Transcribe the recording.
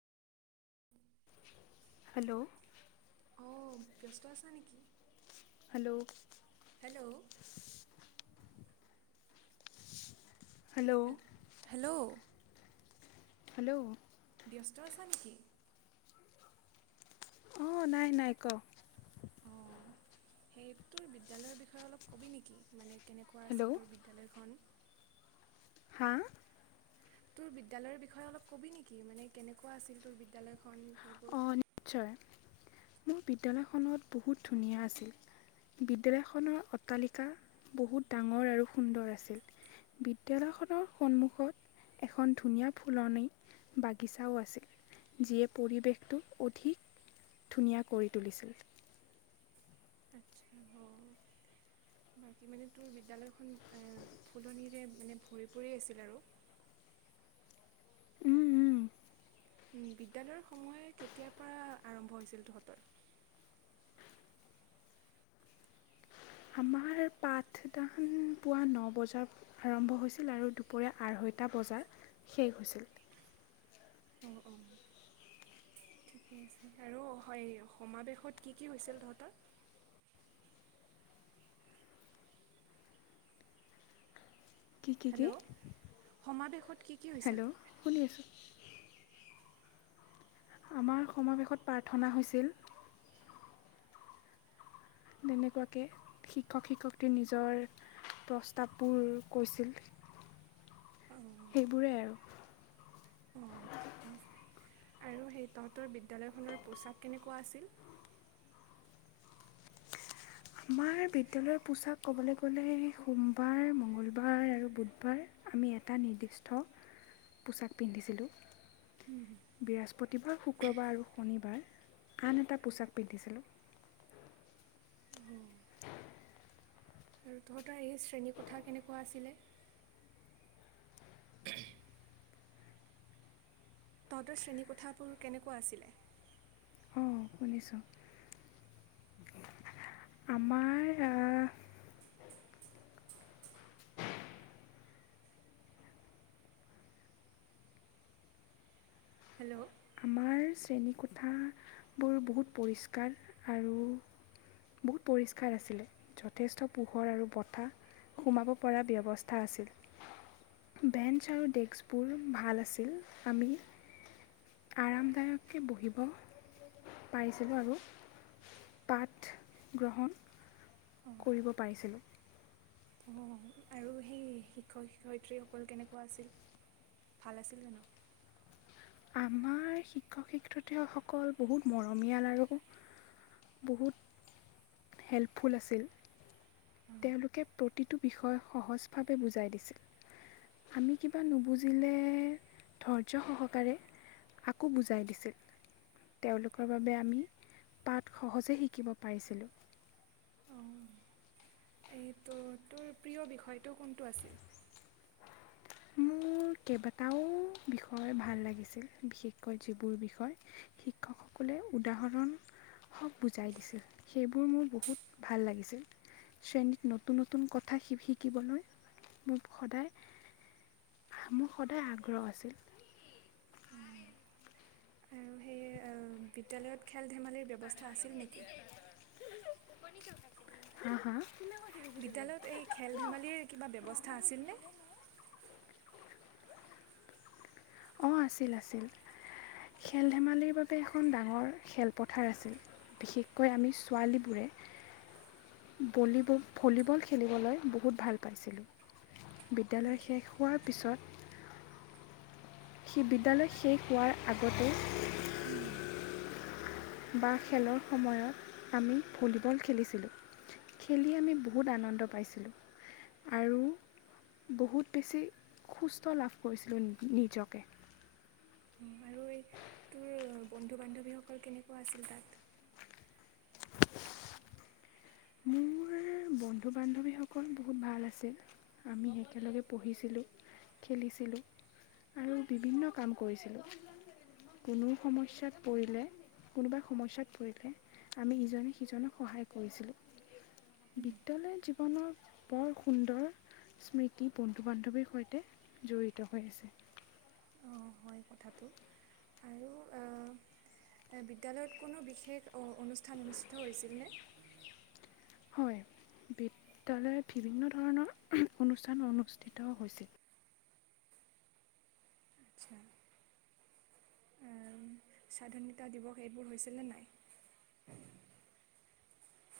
Hello? অঁ, ব্যস্ত আছা নেকি? Hello! Hello hello hello! Hello ব্যস্ত আছা নেকি? অ' নাই নাই ক অ' সেইটোৰ বিদ্যালয়ৰ বিষয়ে অলপ কবি নেকি মানে কেনেকুৱা আছিল হেল্ল' তোৰ বিদ্যালয়খন হা তোৰ বিদ্যালয়ৰ বিষয়ে অলপ কবি নেকি মানে কেনেকুৱা আছিল তোৰ বিদ্যালয়ৰ অ' নিশ্চয় মোৰ বিদ্যালয়খনত বহুত ধুনীয়া আছিল বিদ্যালয়খনৰ অট্টালিকা বহুত ডাঙৰ আৰু সুন্দৰ আছিল বিদ্যালয়খনৰ সন্মুখত এখন ধুনীয়া ফুলনি বাগিচাও আছিল যিয়ে পৰিৱেশটো অধিক ধুনীয়া কৰি তুলিছে। আচ্ছা অ' বাকী মানে তোৰ বিদ্যালয়খন ফুলনিৰে মানে ভৰি পৰি আছিল আৰু উম উম উ বিদ্যালয়ৰ সময় কেতিয়াৰ পৰা আৰম্ভ হৈছিল তহঁতৰ আমাৰ পাঠদান পুৱা ন বজাৰ আৰম্ভ হৈছিল আৰু দুপৰীয়া আঢ়ৈটা বজাৰ শেষ হৈছিল অ' অ' ঠিকে আছে আৰু হয় সমাৱেশত কি কি হৈছে তহঁতৰ কি কি হেল্ল' কি সমাৱেশত কি কি হৈছিল হেল্ল' শুনি আছোঁ আমাৰ সমাৱেশত প্ৰাৰ্থনা হৈছিল। তেনেকুৱাকে শিক্ষক শিক্ষয়ত্ৰী নিজৰ প্ৰস্তাৱবোৰ কৈছিল। সেইবোৰেই আৰু অ' ঠিকে আছে আৰু সেই তহঁতৰ বিদ্যালয়খনৰ পোছাক কেনেকুৱা আছিল? আমাৰ বিদ্যালয়ৰ পোচাক ক'বলৈ গ'লে সোমবাৰ মঙ্গলবাৰ আৰু বুধবাৰ আমি এটা নিৰ্দিষ্ট পোচাক পিন্ধিছিলোঁ। বৃহস্পতিবাৰ শুক্ৰবাৰ আৰু শনিবাৰ আন এটা পোছাক পিন্ধিছিলোঁ। অ' আৰু তহঁতৰ এই শ্ৰেণীৰ কোথা কেনেকুৱা আছিলে তহঁ‌তৰ শ্ৰেণীকোঠাবোৰ কেনেকোৱা আছিলে শুনিছোঁ‌ আমাৰ হেল্ল' আমাৰ শ্ৰেণীকোঠাবোৰ বহুত পৰিষ্কাৰ আৰু বহুত পৰিষ্কাৰ আছিলে যথেষ্ট পোহৰ আৰু বতাহ সোমাব পৰা ব্যৱস্থা আছিল বেঞ্চ আৰু ডেকস্কবোৰ ভাল আছিল আমি আৰামদায়ককে বহিব পাৰিছিলোঁ আৰু পাঠ গ্ৰহণ কৰিব পাৰিছিলোঁ। অ' আৰু সেই শিক্ষক শিক্ষয়িত্ৰীসকল কেনেকুৱা আছিল ভাল আছিল জানো? আমাৰ শিক্ষক শিক্ষয়িত্ৰীসকল বহুত মৰমীয়াল আৰু বহুত হেল্পফুল আছিল তেওঁলোকে প্ৰতিটো বিষয় সহজভাৱে বুজাই দিছিল আমি কিবা নুবুজিলে ধৈৰ্য সহকাৰে আকৌ বুজাই দিছিল তেওঁলোকৰ বাবে আমি পাঠ সহজে শিকিব পাৰিছিলোঁ অ' এইটো তোৰ প্ৰিয় বিষয়টো কোনটো আছিল? মোৰ কেইবাটাও বিষয় ভাল লাগিছিল বিশেষকৈ যিবোৰ বিষয় শিক্ষকসকলে উদাহৰণ হক বুজাই দিছিল সেইবোৰ মোৰ বহুত ভাল লাগিছিল শ্ৰেণীত নতুন নতুন কথা শিকিবলৈ মোক সদায় মোৰ সদায় আগ্ৰহ আছিল। আৰু সেই বিদ্যালয়ত খেল ধেমালিৰ ব্যৱস্থা আছিল নেকি? হা হা বিদ্যালয়ত এই খেল ধেমালিৰ কিবা ব্যৱস্থা আছিলনে অ' আছিল আছিল খেল ধেমালিৰ বাবে এখন ডাঙৰ খেলপথাৰ আছিল বিশেষকৈ আমি ছোৱালীবোৰে ভলীবল খেলিবলৈ বহুত ভাল পাইছিলোঁ, বিদ্যালয় শেষ হোৱাৰ পিছত সেই বিদ্যালয় শেষ হোৱাৰ আগতে উম হুম। বা খেলৰ সময়ত আমি ভলীবল খেলিছিলোঁ। খেলি আমি বহুত আনন্দ পাইছিলোঁ আৰু বহুত বেছি সুস্থ লাভ কৰিছিলোঁ নিজকে। আৰু এই তোৰ বন্ধু বান্ধৱীসকল কেনেকুৱা আছিল তাত? মোৰ বন্ধু বান্ধৱীসকল বহুত ভাল আছিল। আমি একেলগে পঢ়িছিলোঁ, খেলিছিলোঁ আৰু বিভিন্ন কাম কৰিছিলোঁ। কোনো সমস্যাত পৰিলে কোনোবা সমস্যাত পৰিলে আমি ইজনে সিজনক সহায় কৰিছিলোঁ। বিদ্যালয়ত জী জীৱনৰ বৰ সুন্দৰ স্মৃতি বন্ধু বান্ধৱীৰ সৈতে জড়িত হৈ আছে। অ হয় কথাটো আৰু বিদ্যালয়ত কোনো বিশেষ অনুষ্ঠান অনুষ্ঠিত হৈছিলনে? হয় বিদ্যালয়ত বিভিন্ন ধৰণৰ অনুষ্ঠান অনুষ্ঠিত হৈছিল। আচ্ছা স্বাধীনতা দিৱস এইবোৰ হৈছেনে নাই?